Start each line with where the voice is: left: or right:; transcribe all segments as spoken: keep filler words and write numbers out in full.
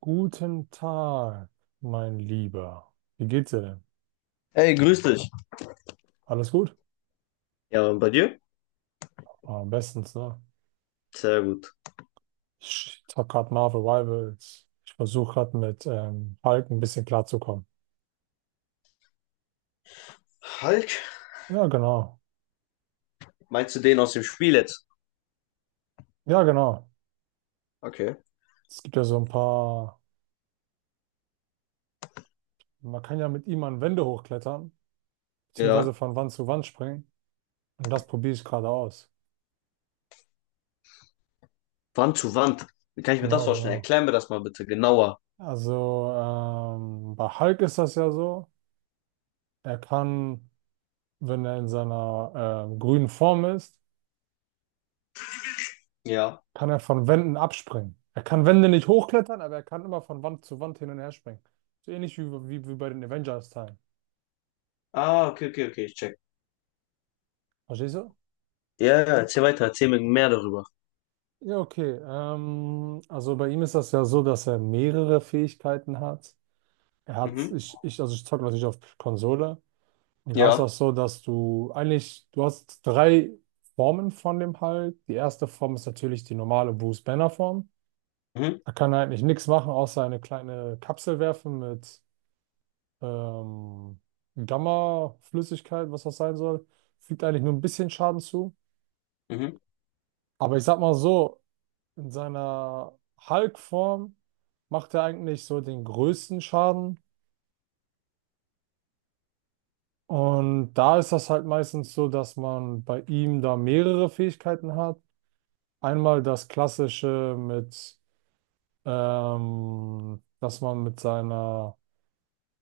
right: Guten Tag, mein Lieber. Wie geht's dir denn?
left: Hey, grüß dich.
right: Alles gut?
left: Ja, und bei dir?
right: Ah, bestens, ne?
left: Sehr gut.
right: Ich hab gerade Marvel Rivals. Ich versuche gerade mit ähm, Hulk ein bisschen klarzukommen.
left: Hulk?
right: Ja, genau.
left: Meinst du den aus dem Spiel jetzt?
right: Ja, genau.
left: Okay.
right: Es gibt ja so ein paar. Man kann ja mit ihm an Wände hochklettern, beziehungsweise
left: Ja.
right: von Wand zu Wand springen. Und das probiere ich gerade aus.
left: Wand zu Wand. Wie kann ich mir das
right: Genau,
left: vorstellen?
right: genau.
left: Erklär mir das mal bitte genauer.
right: Also ähm, bei Hulk ist das ja so. Er kann, wenn er in seiner ähm, grünen Form ist,
left: Ja.
right: kann er von Wänden abspringen. Er kann Wände nicht hochklettern, aber er kann immer von Wand zu Wand hin und her springen. So ähnlich wie, wie, wie bei den Avengers-Teilen.
left: Ah, okay, okay, okay, ich check.
right: Verstehst du?
left: Ja, ja, erzähl weiter, erzähl mir mehr darüber.
right: Ja, okay. Ähm, also bei ihm ist das ja so, dass er mehrere Fähigkeiten hat. Er hat,
left: Mhm.
right: ich, ich, also ich zocke natürlich auf Konsole. Und da ist
left: Ja.
right: das so, dass du eigentlich, du hast drei Formen von dem Hulk. Die erste Form ist natürlich die normale Bruce Banner Form.
left: Mhm.
right: Da kann er eigentlich nichts machen, außer eine kleine Kapsel werfen mit ähm, Gamma-Flüssigkeit, was das sein soll, fügt eigentlich nur ein bisschen Schaden zu.
left: Mhm.
right: Aber ich sag mal so, in seiner Hulk-Form macht er eigentlich so den größten Schaden. Und da ist das halt meistens so, dass man bei ihm da mehrere Fähigkeiten hat. Einmal das klassische mit, ähm, dass man mit seiner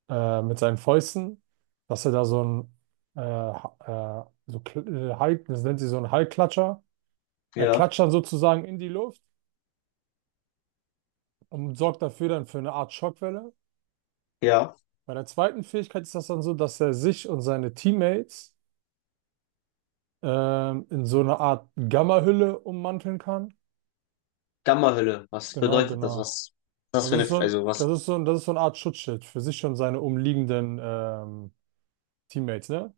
right: äh, mit seinen Fäusten, dass er da so ein, äh, ha- äh, so, kl- äh, Hall- das nennt sie so ein Hallklatscher. Er
left: Ja.
right: klatscht dann sozusagen in die Luft und sorgt dafür dann für eine Art Schockwelle.
left: Ja.
right: Bei der zweiten Fähigkeit ist das dann so, dass er sich und seine Teammates ähm, in so eine Art Gamma-Hülle ummanteln kann.
left: Gamma-Hülle. Was
right: Genau,
left: bedeutet das? Was
right: genau.
left: ist das
right: Das
left: für eine,
right: ist so
left: F-
right: ein,
left: also was?
right: das ist so ein, das ist so eine Art Schutzschild für sich und seine umliegenden ähm, Teammates, ne?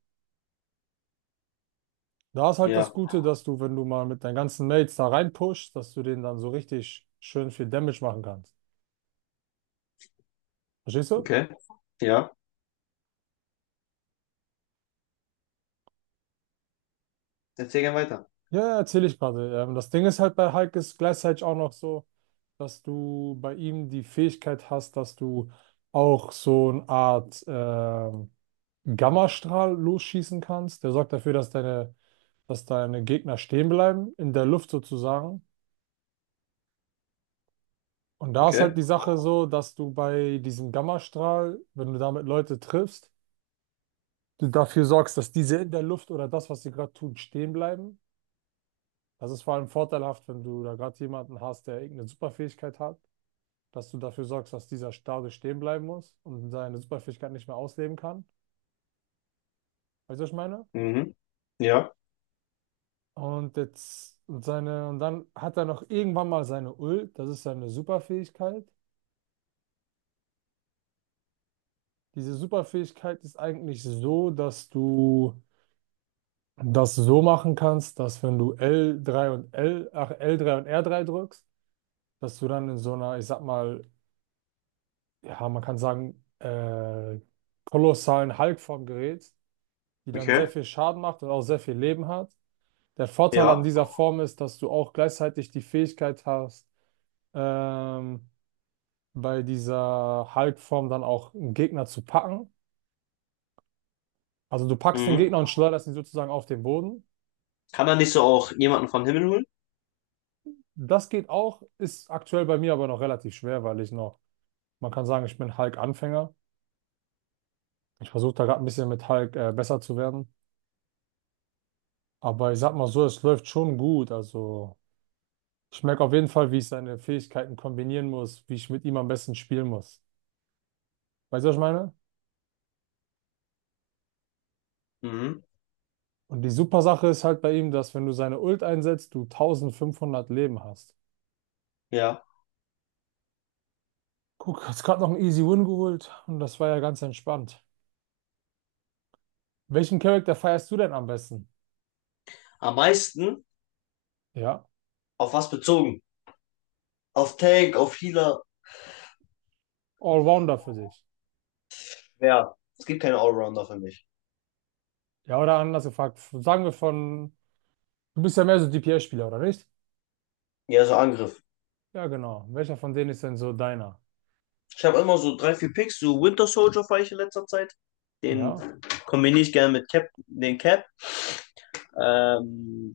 right: Da ist halt
left: Ja.
right: das Gute, dass du, wenn du mal mit deinen ganzen Mates da reinpushst, dass du denen dann so richtig schön viel Damage machen kannst. Verstehst du?
left: Okay. Ja. Erzähl gerne weiter.
right: Ja, ja, erzähl ich gerade. Ähm, das Ding ist halt bei Hulk ist gleichzeitig auch noch so, dass du bei ihm die Fähigkeit hast, dass du auch so eine Art ähm, Gammastrahl losschießen kannst. Der sorgt dafür, dass deine, dass deine Gegner stehen bleiben, in der Luft sozusagen. Und da ist halt
left: Okay.
right: die Sache so, dass du bei diesem Gammastrahl, wenn du damit Leute triffst, du dafür sorgst, dass diese in der Luft oder das, was sie gerade tun, stehen bleiben. Das ist vor allem vorteilhaft, wenn du da gerade jemanden hast, der irgendeine Superfähigkeit hat, dass du dafür sorgst, dass dieser dadurch stehen bleiben muss und seine Superfähigkeit nicht mehr ausleben kann. Weißt du, was ich meine?
left: Mhm. Ja.
right: Und jetzt und seine und dann hat er noch irgendwann mal seine Ult, das ist seine Superfähigkeit. Diese Superfähigkeit ist eigentlich so, dass du das so machen kannst, dass wenn du L drei und L, ach, L drei und R drei drückst, dass du dann in so einer, ich sag mal, ja, man kann sagen, äh, kolossalen Hulk vom Gerät, die dann sehr
left: Okay.
right: viel Schaden macht und auch sehr viel Leben hat. Der Vorteil an
left: Ja.
right: dieser Form ist, dass du auch gleichzeitig die Fähigkeit hast, ähm, bei dieser Hulk-Form dann auch einen Gegner zu packen. Also du packst den
left: Mhm.
right: Gegner und schleuderst ihn sozusagen auf den Boden.
left: Kann man nicht so auch jemanden vom Himmel holen?
right: Das geht auch, ist aktuell bei mir aber noch relativ schwer, weil ich noch, man kann sagen, ich bin Hulk-Anfänger. Ich versuche da gerade ein bisschen mit Hulk äh, besser zu werden. Aber ich sag mal so, es läuft schon gut. Also ich merke auf jeden Fall, wie ich seine Fähigkeiten kombinieren muss, wie ich mit ihm am besten spielen muss. Weißt du, was ich meine?
left: Mhm.
right: Und die super Sache ist halt bei ihm, dass wenn du seine Ult einsetzt, du eintausendfünfhundert Leben hast.
left: Ja.
right: Guck, hast gerade noch einen Easy Win geholt und das war ja ganz entspannt. Welchen Charakter feierst du denn am besten?
left: Am meisten
right: Ja,
left: auf was bezogen? Auf Tank, auf Healer.
right: Allrounder für dich.
left: Ja, es gibt keine Allrounder für mich.
right: Ja, oder anders gefragt, sagen wir von, du bist ja mehr so D P S-Spieler, oder nicht?
left: Ja, so Angriff.
right: Ja, genau. Welcher von denen ist denn so deiner?
left: Ich habe immer so drei, vier Picks. So Winter Soldier fahre ich in letzter Zeit. Den
right: Ja,
left: kombiniere ich gerne mit Cap, den Cap. Ähm,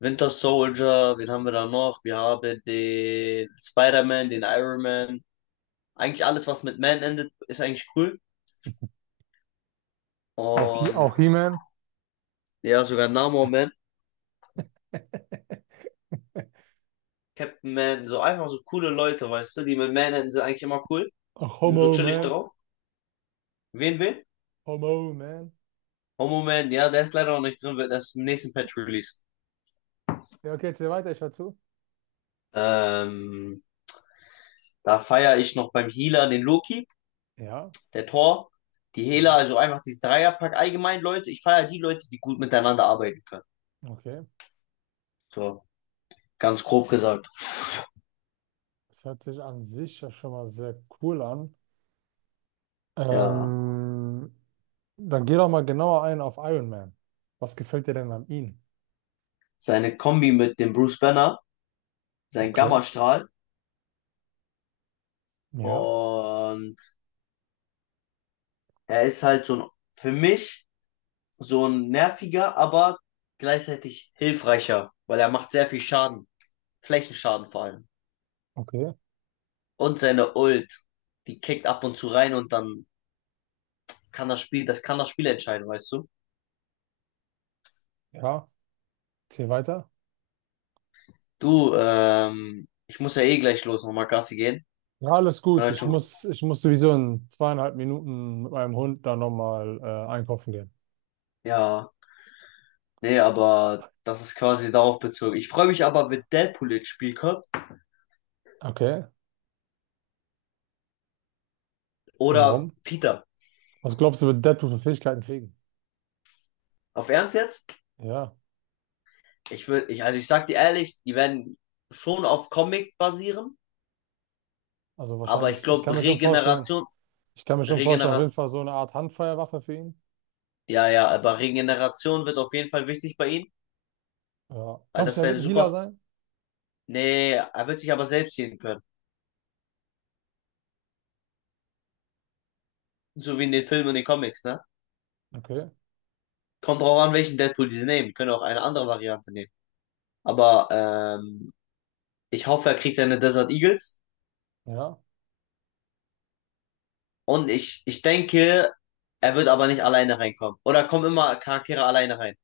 left: Winter Soldier, wen haben wir da noch? Wir haben den Spider-Man, den Iron Man. Eigentlich alles, was mit Man endet, ist eigentlich cool.
right: auch, He,
left: Und
right: auch He-Man,
left: ja, sogar Namor Man, Captain Man, so einfach so coole Leute, weißt du, die mit Man enden, sind eigentlich immer cool.
right: auch
left: Die sind so chillig
right: Homo-Man,
left: drauf. Wen, wen?
right: Homo-Man.
left: Oh, Moment, ja, der ist leider noch nicht drin, wird erst im nächsten Patch released.
right: Ja, okay, erzähl weiter, ich hör zu.
left: Ähm, da feiere ich noch beim Healer den Loki,
right: Ja,
left: der Thor, die Hela,
right: ja,
left: also einfach dieses Dreierpack allgemein, Leute. Ich feiere die Leute, die gut miteinander arbeiten können.
right: okay.
left: So, ganz grob gesagt.
right: Das hört sich an sich ja schon mal sehr cool an.
left: Ja,
right: Ähm, dann geh doch mal genauer ein auf Iron Man. Was gefällt dir denn an ihm?
left: seine Kombi mit dem Bruce Banner, sein
right: Okay,
left: Gammastrahl
right: ja,
left: und er ist halt so ein, für mich so ein nerviger, aber gleichzeitig hilfreicher, weil er macht sehr viel Schaden. Flächenschaden vor allem.
right: okay,
left: Und seine Ult, die kickt ab und zu rein und dann kann das Spiel, das kann das Spiel entscheiden, weißt du?
right: ja, erzähl weiter.
left: Du, ähm, ich muss ja eh gleich los, nochmal Gassi gehen.
right: Ja, alles gut.
left: Vielleicht
right: Ich
left: schon,
right: muss, ich muss sowieso in zweieinhalb Minuten mit meinem Hund da nochmal äh, einkaufen gehen.
left: ja, nee, aber das ist quasi darauf bezogen. Ich freue mich aber, wenn Deadpool ins Spiel kommt
right: Okay,
left: oder
right: warum?
left: Peter.
right: Was glaubst du, wird Deadpool für Fähigkeiten kriegen?
left: Auf Ernst jetzt?
right: Ja,
left: Ich will, ich, also ich sag dir ehrlich, die werden schon auf Comic basieren,
right: also
left: aber ich
right: wahrscheinlich. Ich kann
left: glaube
right: mir schon vorstellen,
left: Regeneration,
right: Ich kann mir schon vorstellen, auf jeden
left: Regeneration,
right: Fall so eine Art Handfeuerwaffe für ihn.
left: ja, ja, aber Regeneration wird auf jeden Fall wichtig bei ihnen,
right: Ja.
left: weil
right: Glaubst du,
left: das
right: er wird
left: seine
right: ein Healer
left: super.
right: sein?
left: Nee, er wird sich aber selbst sehen können. So wie in den Filmen und den Comics, ne?
right: Okay.
left: Kommt drauf an, welchen Deadpool die sie nehmen. Die können auch eine andere Variante nehmen. Aber ähm, ich hoffe, er kriegt seine Desert Eagles.
right: Ja.
left: Und ich, ich denke, er wird aber nicht alleine reinkommen. Oder kommen immer Charaktere alleine rein.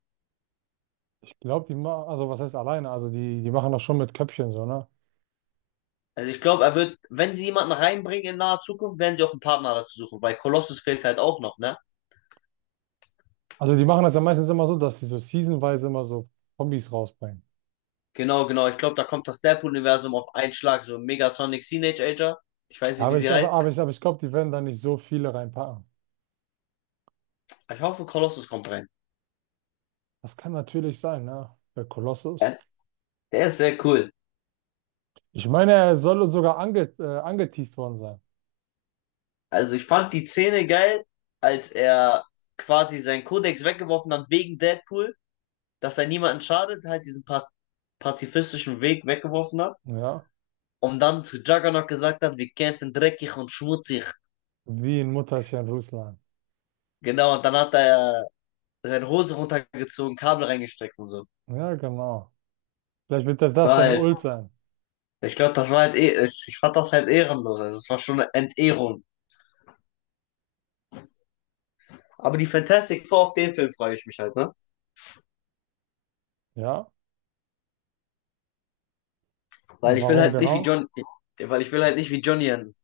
right: Ich glaube, die machen, also was heißt alleine? Also die, die machen das schon mit Köpfchen so, ne?
left: Also ich glaube, er wird, wenn sie jemanden reinbringen in naher Zukunft, werden sie auch einen Partner dazu suchen. Weil Colossus fehlt halt auch noch, ne?
right: Also die machen das ja meistens immer so, dass sie so seasonweise immer so Kombis rausbringen.
left: Genau, genau. Ich glaube, da kommt das Deadpool-Universum auf einen Schlag. So Megasonic Teenage Ager. Ich weiß
right: Ja,
left: nicht, wie
right: aber ich,
left: sie
right: aber,
left: heißt.
right: aber ich, aber ich glaube, die werden da nicht so viele reinpacken.
left: Ich hoffe, Colossus kommt rein.
right: Das kann natürlich sein, ne? Bei
left: Er
right: Kolossus.
left: ist- Der ist sehr cool.
right: Ich meine, er soll sogar ange, äh, angeteased worden sein.
left: Also ich fand die Szene geil, als er quasi seinen Kodex weggeworfen hat wegen Deadpool, dass er niemanden schadet, halt diesen pa pazifistischen Weg weggeworfen hat
right: Ja.
left: und dann zu Juggernaut gesagt hat, wir kämpfen dreckig und schmutzig.
right: Wie in Mutterchen Russland.
left: Genau, und dann hat er seine Hose runtergezogen, Kabel reingesteckt und so.
right: Ja, genau. Vielleicht wird das,
left: Das
right: das
left: war
right: seine
left: halt,
right: Ult sein.
left: ich glaube, das war halt, eh- es- ich fand das halt ehrenlos. Also es war schon eine Entehrung. Aber die Fantastic Four auf den Film freue ich mich halt, ne?
right: Ja.
left: Weil ich will
right: Warum
left: halt nicht wie
right: genau?
left: John, weil ich will halt nicht wie Johnny enden.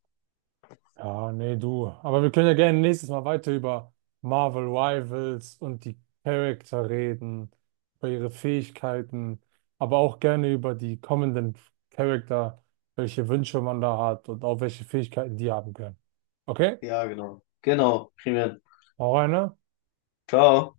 right: Ja, nee, du. Aber wir können ja gerne nächstes Mal weiter über Marvel Rivals und die Charakter reden, über ihre Fähigkeiten, aber auch gerne über die kommenden Charakter, welche Wünsche man da hat und auch welche Fähigkeiten die haben können. Okay?
left: Ja, genau. Genau, prima.
right: Hau rein, ne?
left: Ciao.